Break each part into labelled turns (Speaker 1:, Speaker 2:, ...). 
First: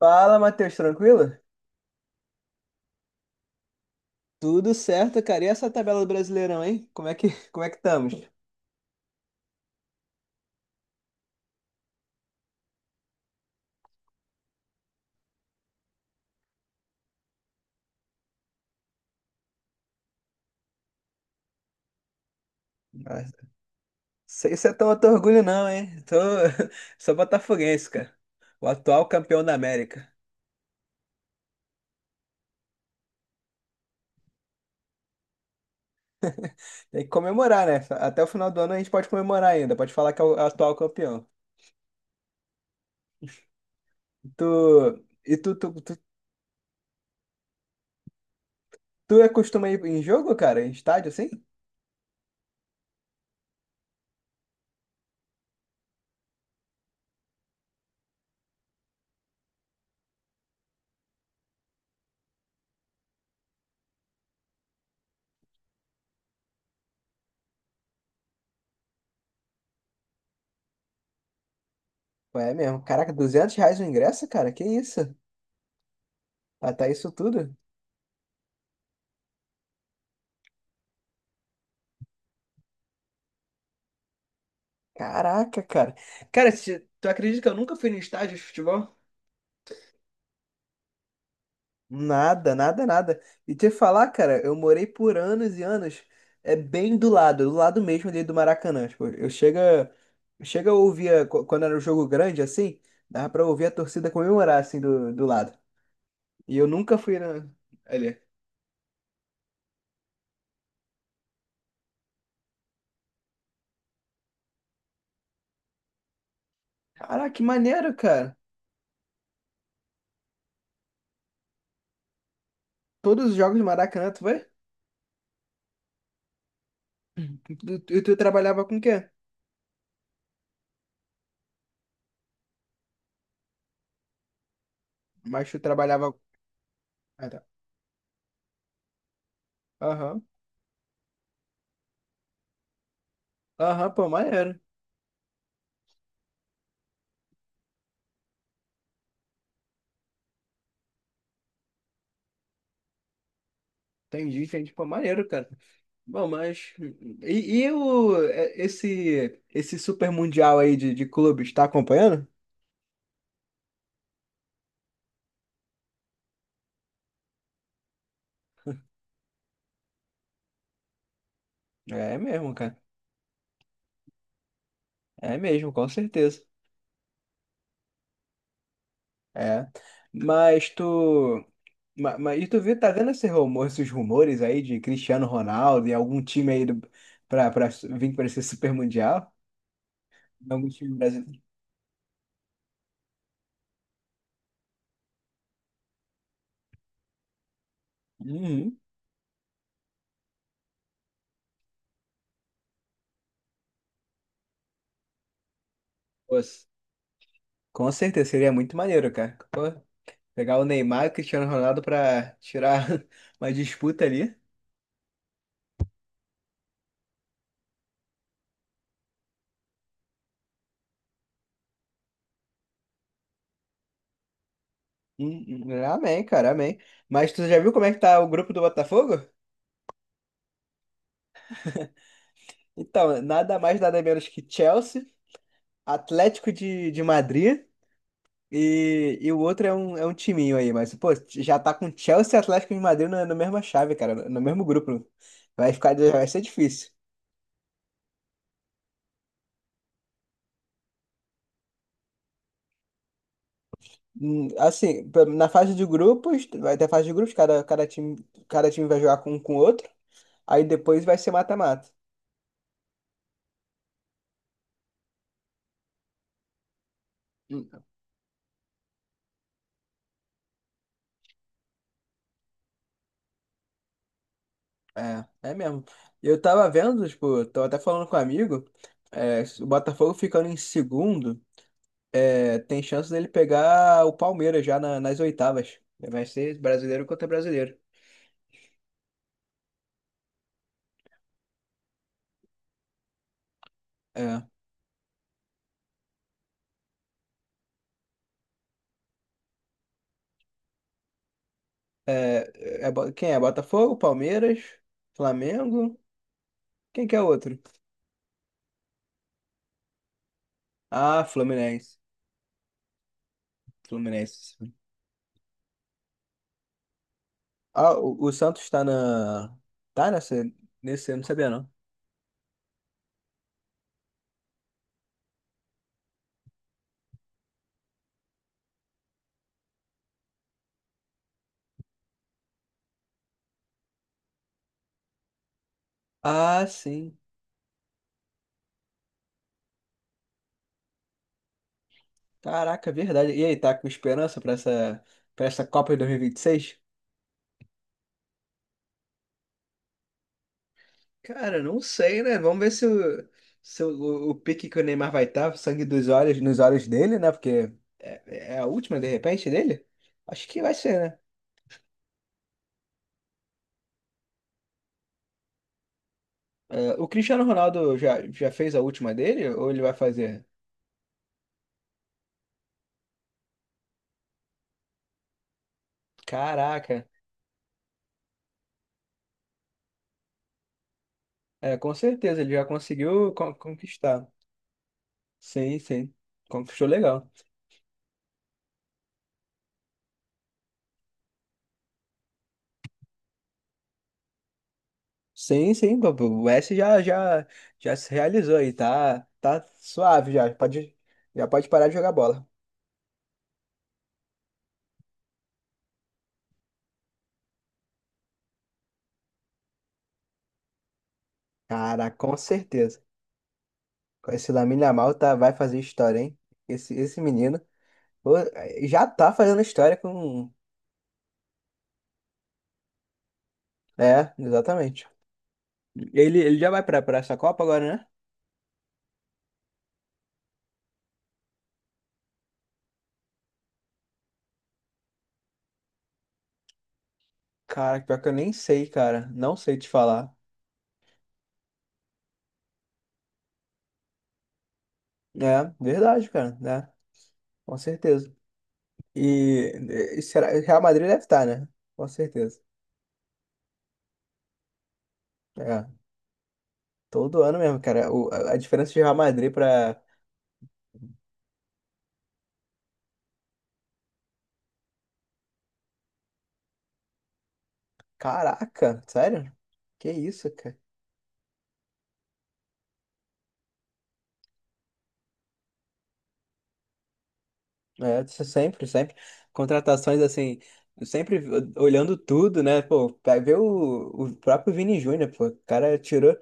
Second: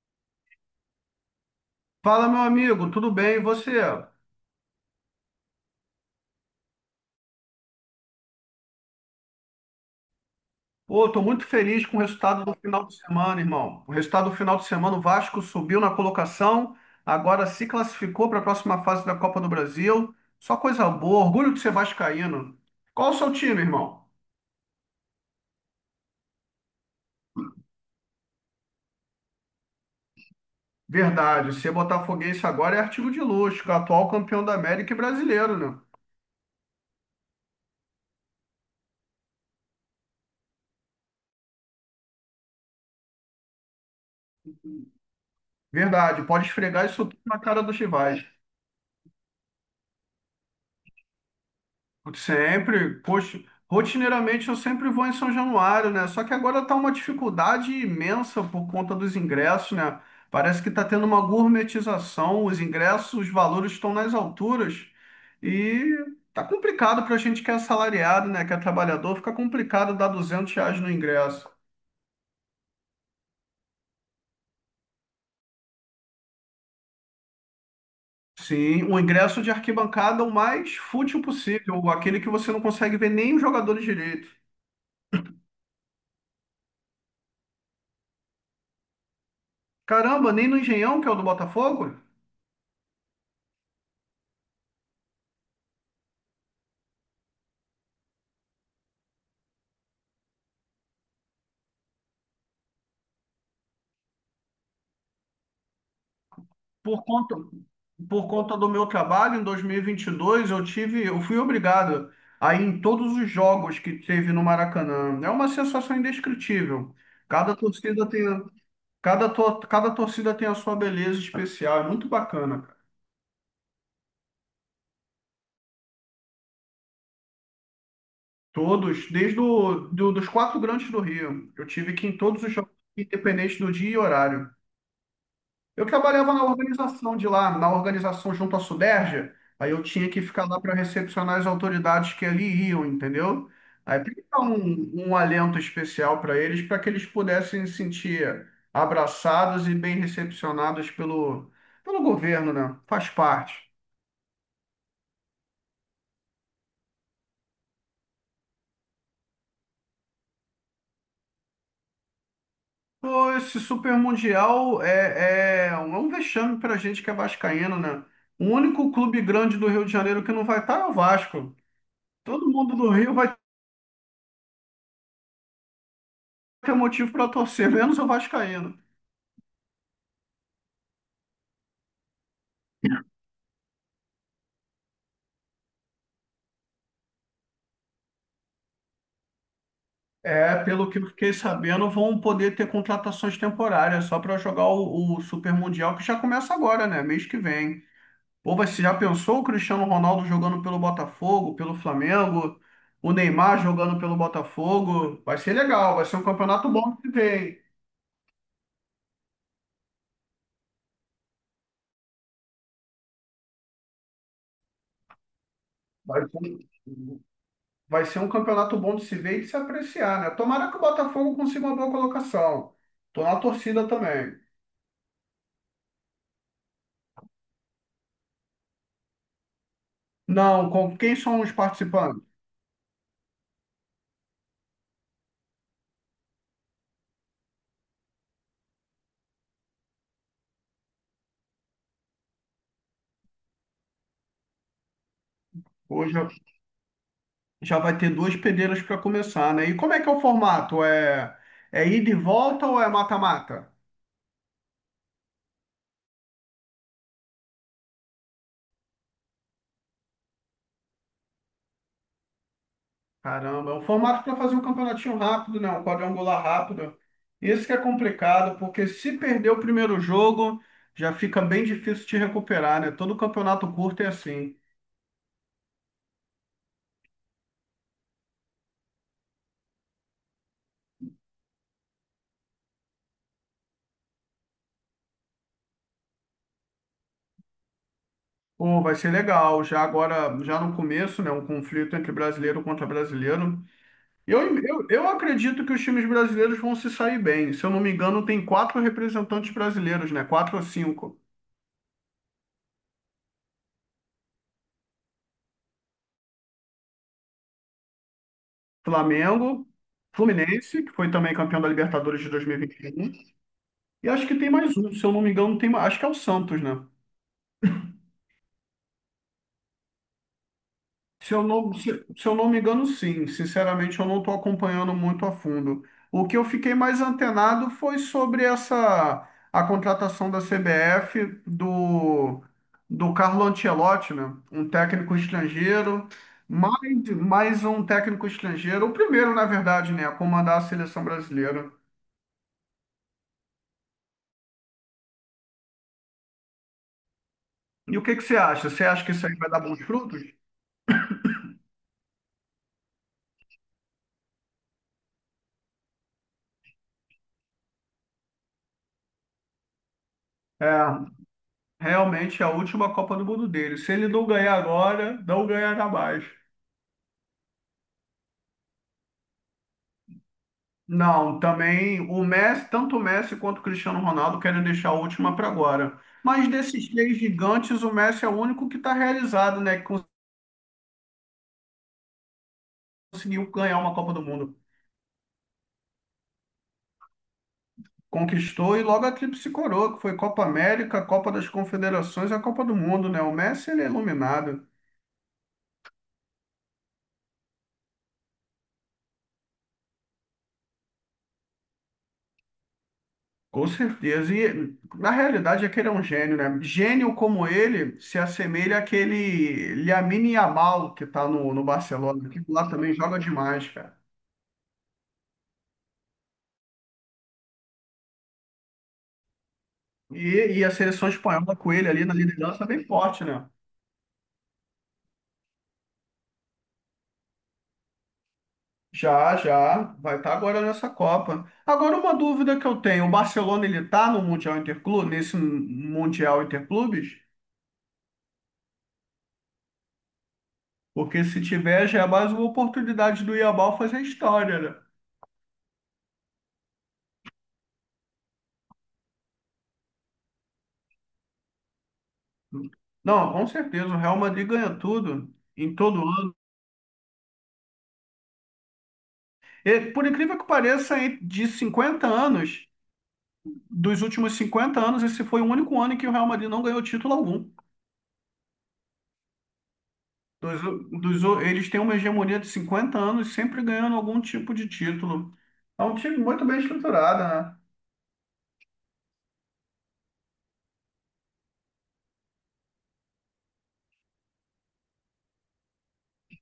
Speaker 1: Fala, Matheus, tranquilo?
Speaker 2: Fala, meu amigo, tudo bem? E você?
Speaker 1: Tudo certo, cara. E essa tabela do Brasileirão, hein? Como é que, como é que estamos?
Speaker 2: Pô, tô muito feliz com o resultado do final de semana, irmão. O resultado do final de semana, o Vasco subiu na colocação, agora se classificou para a próxima fase da Copa do Brasil. Só coisa boa, orgulho de ser vascaíno. Qual o seu
Speaker 1: Nossa,
Speaker 2: time, irmão?
Speaker 1: sei se é tão outro orgulho, não, hein? Tô... Sou botafoguense, cara. O atual campeão da América.
Speaker 2: Verdade, ser botafoguense agora é artigo de luxo, atual campeão da América e brasileiro, né?
Speaker 1: Tem que comemorar, né? Até o final do ano a gente pode comemorar ainda. Pode falar que é o atual campeão. Tu... E tu, tu, tu,
Speaker 2: Verdade, pode esfregar isso tudo na cara dos rivais.
Speaker 1: tu é costuma ir em jogo, cara? Em estádio, assim?
Speaker 2: Sempre, poxa, rotineiramente eu sempre vou em São Januário, né? Só que agora tá uma dificuldade imensa por conta dos ingressos, né? Parece que tá tendo uma gourmetização, os ingressos, os valores estão nas alturas e tá complicado pra gente que é assalariado, né? Que é trabalhador, fica complicado dar R$ 200 no ingresso.
Speaker 1: É mesmo. Caraca, 200 reais o ingresso, cara? Que isso? Até isso tudo?
Speaker 2: Sim, o ingresso de arquibancada é o mais fútil possível, aquele que você não consegue ver nem os jogador direito.
Speaker 1: Caraca, cara. Cara, tu acredita que eu nunca fui no estádio de futebol?
Speaker 2: Caramba, nem no Engenhão, que é o do Botafogo?
Speaker 1: Nada, nada, nada. E te falar, cara, eu morei por anos e anos, é bem do lado mesmo ali do Maracanã. Tipo, eu chega, chega a ouvir, quando era um jogo grande assim, dava pra ouvir a torcida comemorar assim do, do lado. E eu nunca
Speaker 2: Por
Speaker 1: fui
Speaker 2: conta,
Speaker 1: na, ali.
Speaker 2: por conta do meu trabalho, em dois mil e vinte e dois eu fui obrigado a ir em todos os jogos que teve no Maracanã. É uma sensação indescritível.
Speaker 1: Caraca, que
Speaker 2: Cada
Speaker 1: maneiro,
Speaker 2: torcida tem,
Speaker 1: cara.
Speaker 2: cada torcida tem a sua beleza especial. É muito bacana, cara.
Speaker 1: Todos os jogos do Maracanã, tu vai? E tu trabalhava com o quê?
Speaker 2: Todos, desde dos quatro grandes do Rio. Eu tive que ir em todos os jogos, independente do dia e horário.
Speaker 1: Mas tu
Speaker 2: Eu
Speaker 1: trabalhava.
Speaker 2: trabalhava na organização de
Speaker 1: Ah, tá.
Speaker 2: lá, na organização junto à Suderja, aí eu tinha que
Speaker 1: Aham,
Speaker 2: ficar lá para recepcionar as autoridades que ali iam, entendeu?
Speaker 1: aham,
Speaker 2: Aí
Speaker 1: pô,
Speaker 2: tem que dar
Speaker 1: maneiro.
Speaker 2: um alento especial para eles, para que eles pudessem se sentir abraçados e bem recepcionados pelo governo, né? Faz parte.
Speaker 1: Entendi, entendi, pô, maneiro, cara. Bom, mas e o é, esse esse super mundial aí de clubes, tá acompanhando?
Speaker 2: Pô, esse Super Mundial é um vexame para a gente que é vascaíno, né? O único clube grande do Rio de Janeiro que não vai estar é o Vasco.
Speaker 1: É
Speaker 2: Todo
Speaker 1: mesmo,
Speaker 2: mundo
Speaker 1: cara.
Speaker 2: do Rio vai
Speaker 1: É mesmo, com certeza.
Speaker 2: ter motivo para torcer, menos o Vascaíno.
Speaker 1: É. Mas mas, e tu viu, tá vendo esse rumor, esses rumores aí de Cristiano Ronaldo e algum time aí do, pra vir pra esse super mundial?
Speaker 2: É,
Speaker 1: Algum
Speaker 2: pelo
Speaker 1: time
Speaker 2: que eu fiquei
Speaker 1: brasileiro?
Speaker 2: sabendo, vão poder ter contratações temporárias só para jogar o Super Mundial, que já começa agora, né? Mês que vem. Ou
Speaker 1: Uhum.
Speaker 2: você já pensou o Cristiano Ronaldo jogando pelo Botafogo, pelo Flamengo, o Neymar jogando pelo Botafogo? Vai ser legal, vai ser um
Speaker 1: Pô,
Speaker 2: campeonato bom de se ver, hein?
Speaker 1: com certeza seria muito maneiro, cara. Pô, pegar o Neymar e o Cristiano Ronaldo pra tirar uma disputa ali.
Speaker 2: Vai ser, um, vai ser um campeonato bom de se ver e de se apreciar, né? Tomara que o Botafogo consiga uma boa colocação. Tô na torcida também.
Speaker 1: Amém, cara, amém. Mas tu já viu como é que tá o grupo do Botafogo?
Speaker 2: Não, com quem são os participantes?
Speaker 1: Então, nada mais, nada menos que Chelsea, Atlético de Madrid e o outro é um timinho aí, mas, pô, já tá com Chelsea e Atlético de Madrid na, na mesma chave, cara, no, no mesmo grupo. Vai ficar, vai
Speaker 2: Hoje
Speaker 1: ser difícil.
Speaker 2: já vai ter duas peneiras para começar, né? E como é que é o formato? É ida e volta ou é mata-mata?
Speaker 1: Assim, na fase de grupos, vai ter fase de grupos, cada, cada time vai jogar com o outro, aí depois vai ser mata-mata.
Speaker 2: Caramba, é um formato para fazer um campeonatinho rápido, né? Um quadrangular rápido. Isso que é complicado, porque se perder o primeiro jogo, já fica bem difícil te recuperar, né? Todo campeonato curto é assim.
Speaker 1: É, é mesmo. Eu tava vendo, tipo, tava até falando com um amigo, é, se o Botafogo ficando em segundo, é, tem chance dele pegar o Palmeiras nas oitavas. Vai ser brasileiro contra brasileiro.
Speaker 2: Pô, vai ser legal. Já agora, já no começo, né? Um conflito entre brasileiro contra brasileiro.
Speaker 1: É,
Speaker 2: Eu acredito que os times brasileiros vão se sair bem. Se eu não me engano, tem quatro representantes brasileiros, né? Quatro ou cinco.
Speaker 1: é, quem é? Botafogo, Palmeiras, Flamengo? Quem que é o outro?
Speaker 2: Flamengo, Fluminense, que foi
Speaker 1: Ah,
Speaker 2: também campeão da
Speaker 1: Fluminense.
Speaker 2: Libertadores de 2021. E vinte e um. E acho que tem
Speaker 1: Fluminense.
Speaker 2: mais um, se eu não me engano, acho que é o Santos, né?
Speaker 1: Ah, o Santos tá na. Tá nessa. Nesse, eu não
Speaker 2: Se eu
Speaker 1: sabia não.
Speaker 2: não, se, se eu não me engano, sim. Sinceramente, eu não estou acompanhando muito a fundo. O que eu fiquei mais antenado foi sobre essa a contratação da CBF do Carlo Ancelotti, né? Um técnico estrangeiro,
Speaker 1: Ah,
Speaker 2: mais,
Speaker 1: sim.
Speaker 2: mais um técnico estrangeiro, o primeiro, na verdade, né, a comandar a seleção brasileira.
Speaker 1: Caraca, verdade. E aí, tá com esperança pra essa Copa de 2026?
Speaker 2: E o que que você acha? Você acha que isso aí vai dar bons frutos?
Speaker 1: Cara, não sei, né? Vamos ver se o, se o, o pique que o Neymar vai estar, sangue dos olhos, nos olhos dele, né? Porque é, é a última, de repente, dele? Acho que
Speaker 2: É,
Speaker 1: vai ser, né?
Speaker 2: realmente é a última Copa do Mundo dele. Se ele não ganhar agora, não ganhará mais.
Speaker 1: É, o Cristiano Ronaldo já, já fez a última dele ou ele vai fazer?
Speaker 2: Não, também o Messi, tanto o Messi quanto o Cristiano Ronaldo querem deixar a última para agora. Mas desses
Speaker 1: Caraca,
Speaker 2: três gigantes, o Messi é o único que está realizado, né? Que
Speaker 1: é, com certeza, ele já conseguiu
Speaker 2: conseguiu ganhar uma Copa do
Speaker 1: conquistar.
Speaker 2: Mundo.
Speaker 1: Sim, sim. Conquistou legal.
Speaker 2: Conquistou e logo a tríplice coroa, que foi Copa América, Copa das Confederações e a Copa do Mundo, né? O Messi, ele é iluminado,
Speaker 1: Sim, sim, papo. O S já, já, já se realizou aí, tá, tá suave já pode parar de jogar bola.
Speaker 2: com certeza. E na realidade é que ele é um gênio, né? Gênio como ele se assemelha àquele Lamine Yamal que está no
Speaker 1: Cara,
Speaker 2: Barcelona,
Speaker 1: com
Speaker 2: que lá também
Speaker 1: certeza.
Speaker 2: joga demais, cara.
Speaker 1: Com esse Lamine Yamal tá, vai fazer história, hein? Esse menino pô, já tá fazendo história com...
Speaker 2: E a seleção espanhola com ele ali na liderança é bem forte, né?
Speaker 1: É, exatamente. Ele já vai pra, pra essa Copa agora, né?
Speaker 2: Vai estar agora nessa Copa. Agora uma dúvida que eu tenho, o Barcelona ele tá no Mundial Interclube, nesse Mundial Interclubes?
Speaker 1: Cara, pior que eu nem sei, cara, não sei te falar.
Speaker 2: Porque se tiver já é mais uma oportunidade do Yamal fazer história, né?
Speaker 1: É, verdade, cara, né? Com certeza. E, e será, Real Madrid deve estar, né? Com certeza.
Speaker 2: Não, com certeza, o Real Madrid ganha tudo em
Speaker 1: É.
Speaker 2: todo ano.
Speaker 1: Todo ano mesmo, cara. A diferença de Real Madrid
Speaker 2: E,
Speaker 1: pra.
Speaker 2: por incrível que pareça, de 50 anos, dos últimos 50 anos, esse foi o único ano em que o Real Madrid não ganhou título algum.
Speaker 1: Caraca, sério? Que isso,
Speaker 2: Dos,
Speaker 1: cara?
Speaker 2: eles têm uma hegemonia de 50 anos, sempre ganhando algum tipo de título. É um time muito bem estruturado, né?
Speaker 1: É, isso sempre, sempre. Contratações assim, sempre olhando tudo, né? Pô, vai ver o próprio Vini Júnior, pô. O cara tirou.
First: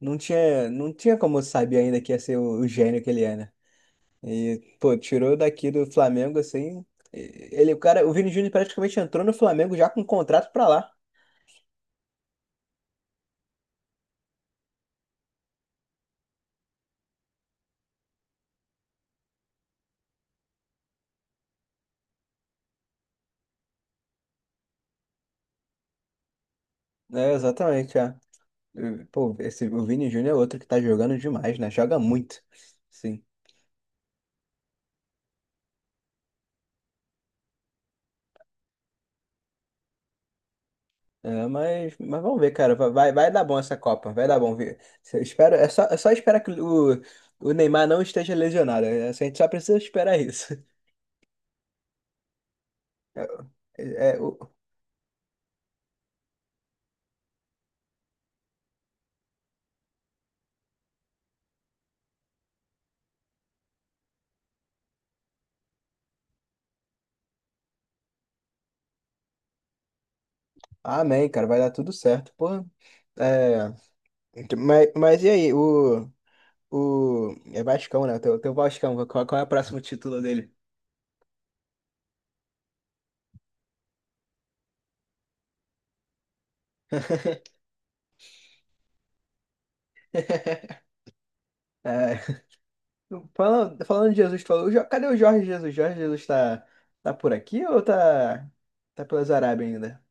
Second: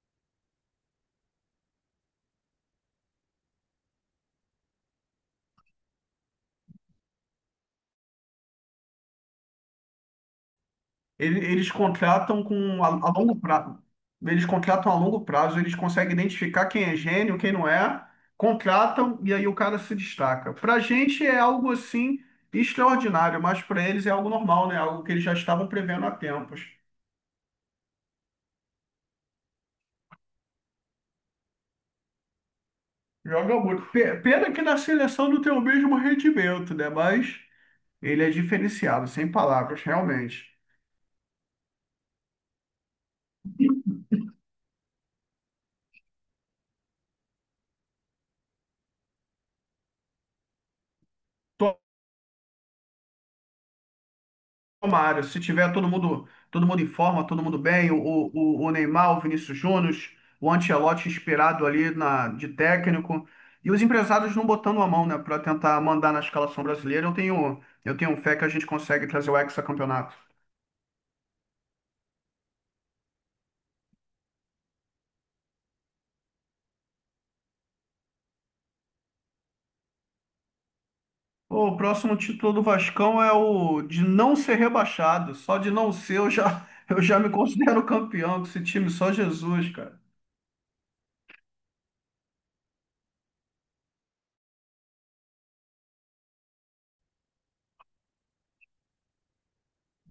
Speaker 1: Não tinha, não tinha como saber ainda que ia ser o gênio que ele é, né? E, pô, tirou daqui do Flamengo, assim. Ele, o cara, o Vini Júnior praticamente entrou no Flamengo já com contrato pra lá.
Speaker 2: Eles contratam com a longo prazo. Eles contratam a longo prazo, eles conseguem identificar quem é gênio, quem não é, contratam e aí o cara se destaca. Para a gente é algo assim extraordinário, mas para eles é algo normal, né? Algo que eles já estavam prevendo há tempos.
Speaker 1: É, exatamente, é. Pô, esse, o Vini Júnior é outro que tá jogando demais, né? Joga muito. Sim.
Speaker 2: Joga muito. Pena que na seleção não tem o mesmo rendimento, né? Mas. Ele é diferenciado, sem palavras, realmente.
Speaker 1: É, mas vamos ver, cara. Vai, vai dar bom essa Copa. Vai dar bom. Eu espero, é só esperar que o Neymar não esteja lesionado. É, a gente só precisa esperar isso. É, é, o...
Speaker 2: Tomara, se tiver todo mundo em forma, todo mundo bem, o Neymar, o Vinícius Júnior, o Ancelotti inspirado ali na, de técnico, e os empresários não botando a mão, né, para tentar mandar na escalação brasileira, eu tenho fé que a gente consegue trazer o hexacampeonato.
Speaker 1: Amém, cara. Vai dar tudo certo. Pô, é... então, mas e aí? O... É Vascão, né? O teu, teu Vascão. Qual, qual é o próximo título dele?
Speaker 2: O próximo título do Vascão é o de não ser rebaixado. Só de não ser, eu já, eu já me considero campeão com esse time, só Jesus, cara.
Speaker 1: É. Falando, falando de Jesus, tu falou, cadê o Jorge Jesus? Jorge Jesus tá, tá por aqui ou tá, tá pelas Arábias ainda?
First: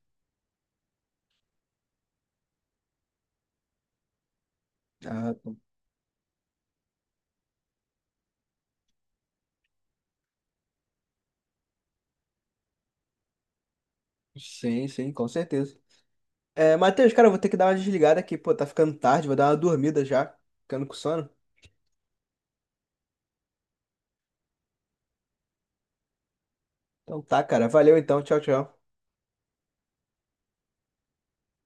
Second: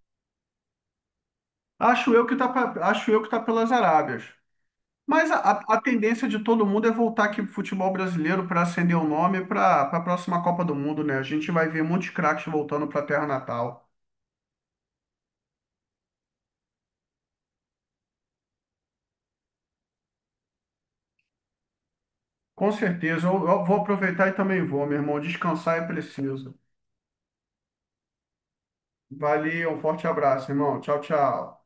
Speaker 2: Acho eu que tá pelas Arábias. Mas
Speaker 1: Ah,
Speaker 2: a tendência de todo mundo é voltar aqui pro futebol brasileiro para acender o nome para a próxima Copa do Mundo, né? A gente vai ver muitos craques voltando para a terra natal.
Speaker 1: sim, sim, com certeza. É, Matheus, cara, eu vou ter que dar uma desligada aqui, pô, tá ficando tarde, vou dar uma dormida já, ficando com sono.
Speaker 2: Com certeza. Eu vou aproveitar e também vou, meu irmão. Descansar é preciso.
Speaker 1: Então tá, cara, valeu então, tchau, tchau.
Speaker 2: Valeu, um forte abraço, irmão. Tchau, tchau.